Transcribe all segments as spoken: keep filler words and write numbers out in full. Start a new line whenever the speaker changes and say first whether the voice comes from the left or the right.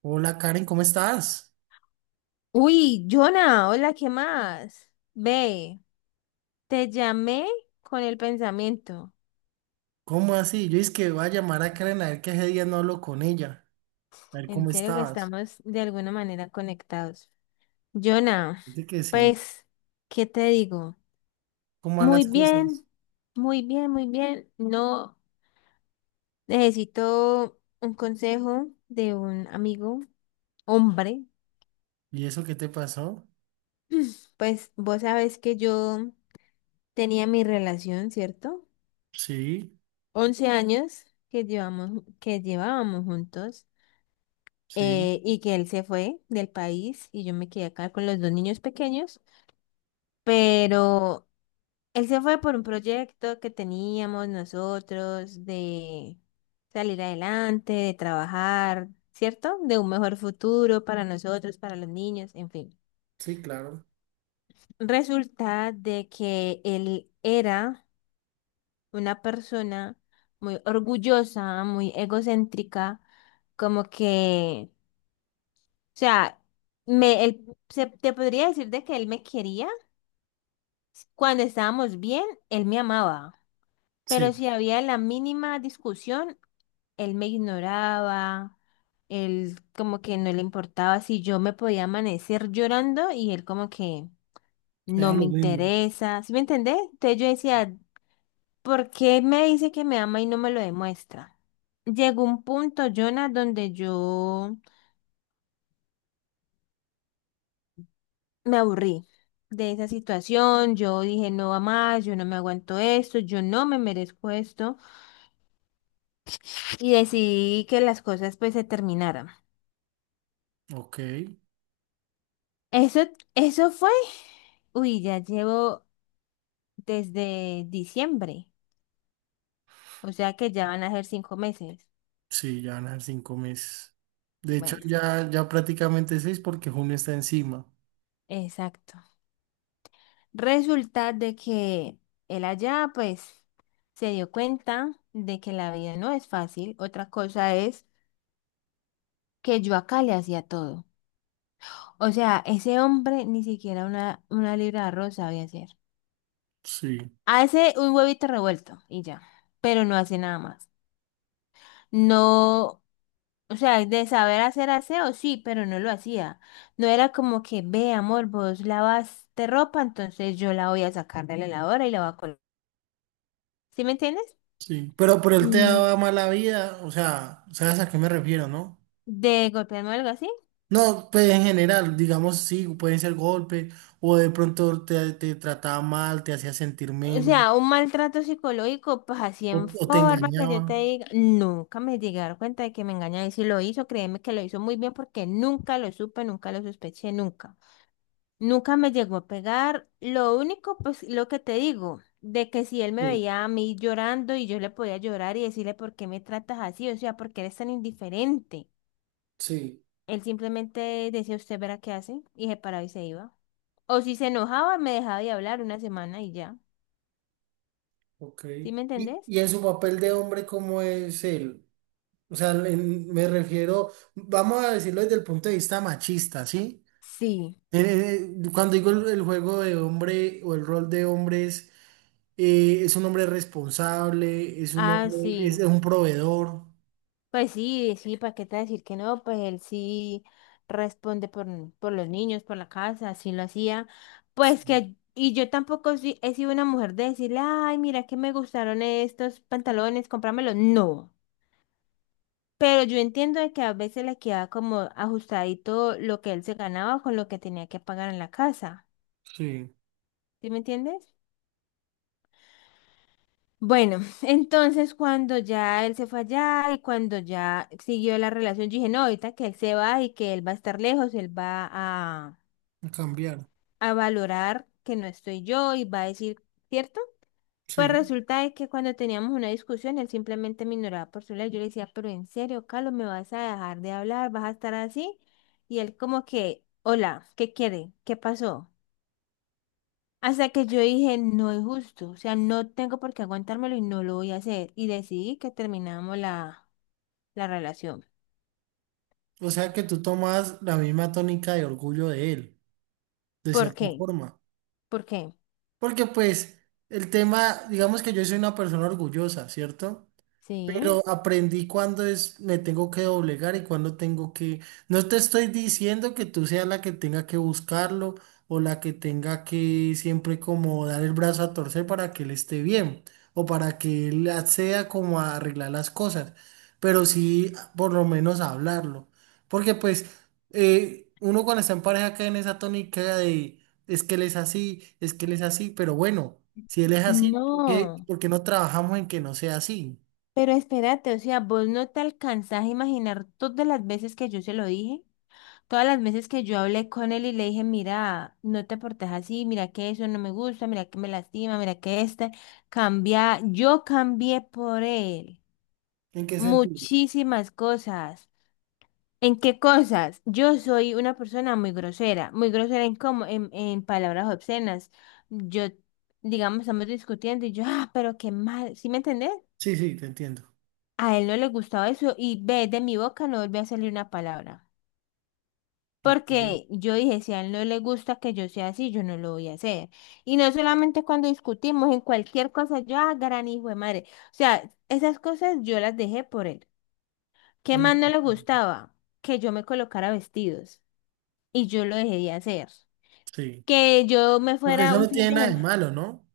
right: Hola Karen, ¿cómo estás?
left: Uy, Jonah, hola, ¿qué más? Ve, te llamé con el pensamiento.
right: ¿Cómo así? Yo es que voy a llamar a Karen a ver que ese día no hablo con ella, a ver
left: En
right: cómo
left: serio que
right: estabas.
left: estamos de alguna manera conectados. Jonah,
right: Dice que sí,
left: pues, ¿qué te digo?
right: ¿cómo van
left: Muy
right: las cosas?
left: bien, muy bien, muy bien. No necesito un consejo de un amigo, hombre.
right: ¿Y eso qué te pasó?
left: Pues vos sabes que yo tenía mi relación, ¿cierto?
right: Sí,
left: Once años que llevamos, que llevábamos juntos.
right: sí,
left: Eh, y que él se fue del país y yo me quedé acá con los dos niños pequeños, pero él se fue por un proyecto que teníamos nosotros de salir adelante, de trabajar, ¿cierto? De un mejor futuro para nosotros, para los niños, en fin.
right: sí, claro.
left: Resulta de que él era una persona muy orgullosa, muy egocéntrica, como que O sea, me, él, se- te podría decir de que él me quería. Cuando estábamos bien, él me amaba. Pero
right: Sí,
left: si había la mínima discusión, él me ignoraba. Él como que no le importaba si yo me podía amanecer llorando y él como que no
right: ya
left: me
right: lo mismo.
left: interesa. ¿Sí me entendés? Entonces yo decía, ¿por qué me dice que me ama y no me lo demuestra? Llegó un punto, Jonah, donde yo me aburrí de esa situación, yo dije no va más, yo no me aguanto esto, yo no me merezco esto y decidí que las cosas pues se terminaran.
right: Ok,
left: Eso, eso fue, uy, ya llevo desde diciembre, o sea que ya van a ser cinco meses.
right: sí, ya van a ser cinco meses. De hecho,
left: Bueno,
right: ya, ya prácticamente seis porque junio está encima.
left: exacto. Resulta de que él allá pues se dio cuenta de que la vida no es fácil, otra cosa es que yo acá le hacía todo. O sea, ese hombre ni siquiera una, una libra de arroz sabía hacer.
right: Sí,
left: Hace un huevito revuelto y ya, pero no hace nada más. No, o sea, de saber hacer aseo, sí, pero no lo hacía. No era como que, ve, amor, vos lavaste ropa, entonces yo la voy a sacar de la lavadora y la voy a colgar. ¿Sí me entiendes?
right: sí. Pero, pero él te
left: Mm,
right: daba mala vida, o sea, ¿sabes a qué me refiero, no?
left: De golpearme o algo así.
right: No, pues en general, digamos, sí, pueden ser golpes, o de pronto te, te trataba mal, te hacía sentir
left: O
right: menos,
left: sea, un maltrato psicológico, pues así
right: o,
left: en
right: o te
left: forma que yo te
right: engañaba.
left: diga, nunca me llegué a dar cuenta de que me engañaba. Y si lo hizo, créeme que lo hizo muy bien porque nunca lo supe, nunca lo sospeché, nunca. Nunca me llegó a pegar. Lo único, pues lo que te digo, de que si él me
right: Sí,
left: veía a mí llorando y yo le podía llorar y decirle, ¿por qué me tratas así? O sea, ¿por qué eres tan indiferente?
right: sí,
left: Él simplemente decía, usted verá qué hace y se paraba y se iba. O si se enojaba, me dejaba de hablar una semana y ya.
right: ok.
left: ¿Sí me
right: ¿Y,
left: entendés?
right: y en su papel de hombre, cómo es él? O sea, en- me refiero, vamos a decirlo desde el punto de vista machista, ¿sí?
left: Sí.
right: Eh, eh, cuando digo el, el juego de hombre o el rol de hombre es, eh, es un hombre responsable, es un
left: Ah,
right: hombre, es
left: sí.
right: un proveedor.
left: Pues sí, sí, ¿para qué te voy a decir que no? Pues él sí responde por, por los niños, por la casa, sí lo hacía. Pues
right: Sí,
left: que, y yo tampoco sí- he sido una mujer de decirle, ay, mira que me gustaron estos pantalones, cómpramelos. No. Pero yo entiendo de que a veces le queda como ajustadito lo que él se ganaba con lo que tenía que pagar en la casa.
right: sí,
left: ¿Sí me entiendes? Bueno, entonces cuando ya él se fue allá y cuando ya siguió la relación, yo dije, no, ahorita que él se va y que él va a estar lejos, él va a,
right: a cambiar.
left: a valorar que no estoy yo y va a decir, ¿cierto? Pues
right: Sí,
left: resulta de que cuando teníamos una discusión, él simplemente me ignoraba por su lado. Yo le decía, pero en serio, Carlos, ¿me vas a dejar de hablar? ¿Vas a estar así? Y él como que, hola, ¿qué quiere? ¿Qué pasó? Hasta que yo dije, no es justo, o sea, no tengo por qué aguantármelo y no lo voy a hacer. Y decidí que terminamos la, la relación.
right: o sea que tú tomas la misma tónica de orgullo de él, de
left: ¿Por
right: cierta
left: qué?
right: forma.
left: ¿Por qué?
right: Porque pues el tema, digamos que yo soy una persona orgullosa, ¿cierto?
left: Sí.
right: Pero aprendí cuándo es, me tengo que doblegar y cuándo tengo que... No te estoy diciendo que tú seas la que tenga que buscarlo o la que tenga que siempre como dar el brazo a torcer para que él esté bien o para que él acceda como a arreglar las cosas, pero sí por lo menos hablarlo. Porque pues eh, uno cuando está en pareja cae en esa tónica de es que él es así, es que él es así, pero bueno, si él es así, ¿por qué,
left: No,
right: por qué no trabajamos en que no sea así?
left: pero espérate, o sea, vos no te alcanzás a imaginar todas las veces que yo se lo dije, todas las veces que yo hablé con él y le dije, mira, no te portes así, mira que eso no me gusta, mira que me lastima, mira que este cambia, yo cambié por él,
right: ¿En qué sentido?
left: muchísimas cosas. ¿En qué cosas? Yo soy una persona muy grosera, muy grosera en cómo, en, en palabras obscenas. Yo, digamos, estamos discutiendo y yo, ah, pero qué mal, ¿sí me entendés?
right: Sí, sí, te entiendo.
left: A él no le gustaba eso y ve, de mi boca no volvió a salir una palabra.
right: Ok. Mm,
left: Porque yo dije, si a él no le gusta que yo sea así, yo no lo voy a hacer. Y no solamente cuando discutimos, en cualquier cosa, yo, ah, gran hijo de madre. O sea, esas cosas yo las dejé por él. ¿Qué
right: mm,
left: más no le
right: mm.
left: gustaba? Que yo me colocara vestidos. Y yo lo dejé de hacer.
right: Sí.
left: Que yo me
right: Porque
left: fuera
right: eso
left: un
right: no
left: fin
right: tiene
left: de
right: nada de
left: semana.
right: malo, ¿no?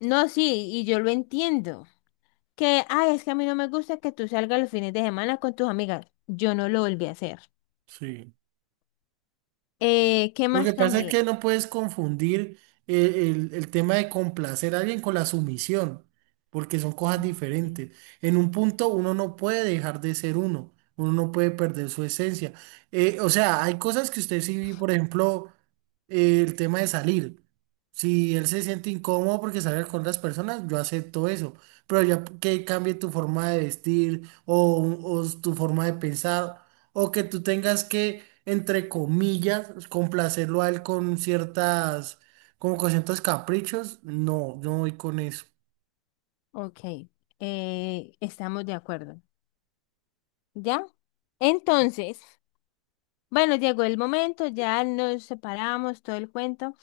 left: No, sí, y yo lo entiendo. Que, ay, es que a mí no me gusta que tú salgas los fines de semana con tus amigas. Yo no lo volví a hacer.
right: Sí.
left: Eh, ¿qué
right: Lo que
left: más
right: pasa es
left: cambié?
right: que no puedes confundir eh, el, el tema de complacer a alguien con la sumisión, porque son cosas diferentes. En un punto uno no puede dejar de ser uno, uno no puede perder su esencia. Eh, o sea, hay cosas que usted sí, por ejemplo, eh, el tema de salir. Si él se siente incómodo porque sale con otras personas, yo acepto eso. Pero ya que cambie tu forma de vestir o, o tu forma de pensar, o que tú tengas que entre comillas, complacerlo a él con ciertas, como con ciertos caprichos, no, yo no voy con eso.
left: Ok, eh, estamos de acuerdo. ¿Ya? Entonces, bueno, llegó el momento, ya nos separamos, todo el cuento.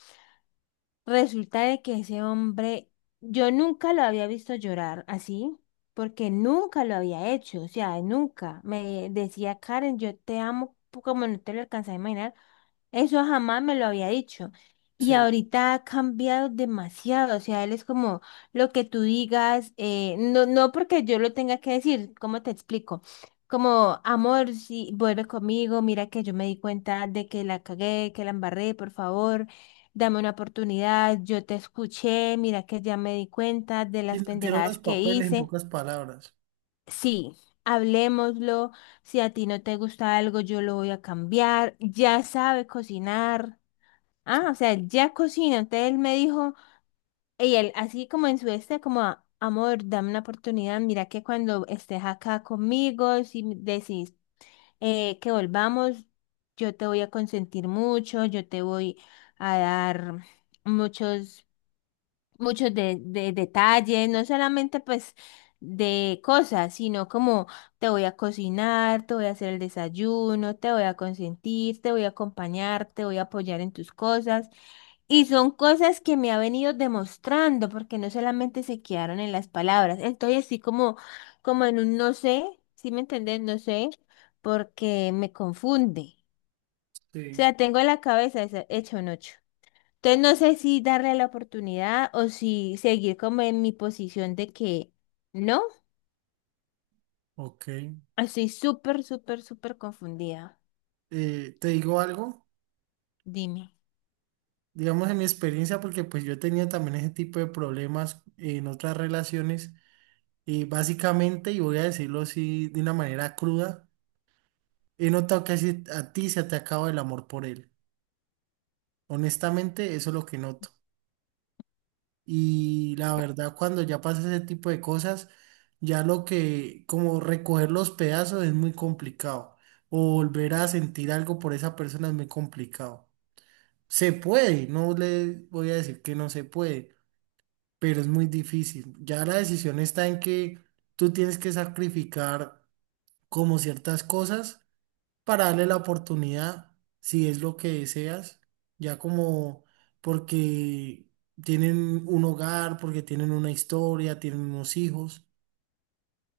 left: Resulta de que ese hombre, yo nunca lo había visto llorar así, porque nunca lo había hecho, o sea, nunca. Me decía, Karen, yo te amo pu- como no te lo alcanzas a imaginar. Eso jamás me lo había dicho. Y
right: Sí,
left: ahorita ha cambiado demasiado. O sea, él es como lo que tú digas, eh, no, no porque yo lo tenga que decir, ¿cómo te explico? Como, amor, si vuelve conmigo, mira que yo me di cuenta de que la cagué, que la embarré, por favor, dame una oportunidad, yo te escuché, mira que ya me di cuenta de
right: sí,
left: las
right: invirtieron los
left: pendejadas que
right: papeles en
left: hice.
right: pocas palabras.
left: Sí, hablémoslo, si a ti no te gusta algo, yo lo voy a cambiar, ya sabe cocinar. Ah, o sea, él ya cocina. Entonces él me dijo, y él así como en su este, como, "A- amor, dame una oportunidad. Mira que cuando estés acá conmigo, si me decís eh, que volvamos, yo te voy a consentir mucho, yo te voy a dar muchos, muchos de, de detalles, no solamente pues de cosas, sino como te voy a cocinar, te voy a hacer el desayuno, te voy a consentir, te voy a acompañar, te voy a apoyar en tus cosas. Y son cosas que me ha venido demostrando, porque no solamente se quedaron en las palabras. Estoy así como, como en un no sé, ¿sí me entendés? No sé, porque me confunde. O
right: Sí,
left: sea, tengo la cabeza esa- hecha un ocho. Entonces no sé si darle la oportunidad o si seguir como en mi posición de que no.
right: ok.
left: Estoy súper, súper, súper confundida.
right: Eh, te digo algo,
left: Dime,
right: digamos en mi experiencia, porque pues yo he tenido también ese tipo de problemas en otras relaciones, y básicamente, y voy a decirlo así de una manera cruda, he notado que así a ti se te acaba el amor por él. Honestamente, eso es lo que noto. Y la verdad, cuando ya pasa ese tipo de cosas, ya lo que, como recoger los pedazos es muy complicado. O volver a sentir algo por esa persona es muy complicado. Se puede, no le voy a decir que no se puede, pero es muy difícil. Ya la decisión está en que tú tienes que sacrificar como ciertas cosas para darle la oportunidad, si es lo que deseas, ya como porque tienen un hogar, porque tienen una historia, tienen unos hijos,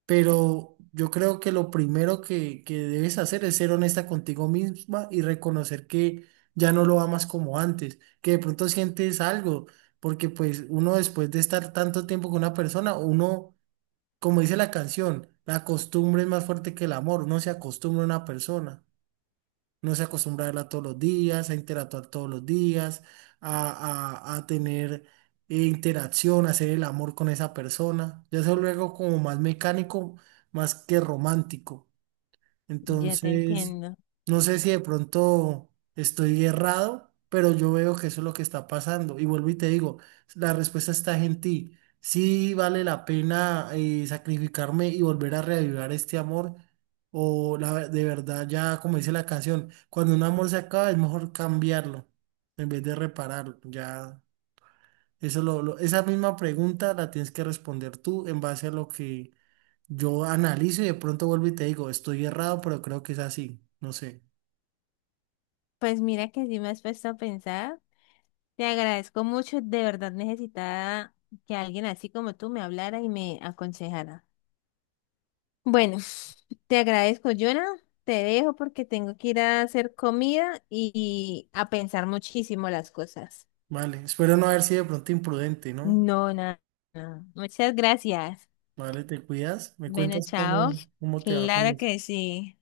right: pero yo creo que lo primero que, que debes hacer es ser honesta contigo misma y reconocer que ya no lo amas como antes, que de pronto sientes algo, porque pues uno después de estar tanto tiempo con una persona, uno, como dice la canción, la costumbre es más fuerte que el amor, uno se acostumbra a una persona no se acostumbra a verla todos los días, a interactuar todos los días, a, a- a tener eh, interacción, a hacer el amor con esa persona. Ya eso luego como más mecánico, más que romántico.
left: ya te
right: Entonces,
left: entiendo.
right: no sé si de pronto estoy errado, pero yo veo que eso es lo que está pasando. Y vuelvo y te digo, la respuesta está en ti. Si vale la pena eh, sacrificarme y volver a reavivar este amor. O la, ve- de verdad, ya como dice la canción, cuando un amor se acaba es mejor cambiarlo en vez de repararlo. Ya, eso lo, lo- esa misma pregunta la tienes que responder tú en base a lo que yo analizo y de pronto vuelvo y te digo, estoy errado, pero creo que es así. No sé.
left: Pues mira que sí me has puesto a pensar. Te agradezco mucho, de verdad necesitaba que alguien así como tú me hablara y me aconsejara. Bueno, te agradezco, Jonah. Te dejo porque tengo que ir a hacer comida y a pensar muchísimo las cosas.
right: Vale, espero no haber sido de pronto imprudente, ¿no?
left: No, nada. Nada. Muchas gracias.
right: Vale, te cuidas. Me
left: Bueno,
right: cuentas
left: chao.
right: cómo, cómo te va con
left: Claro
right: eso.
left: que sí.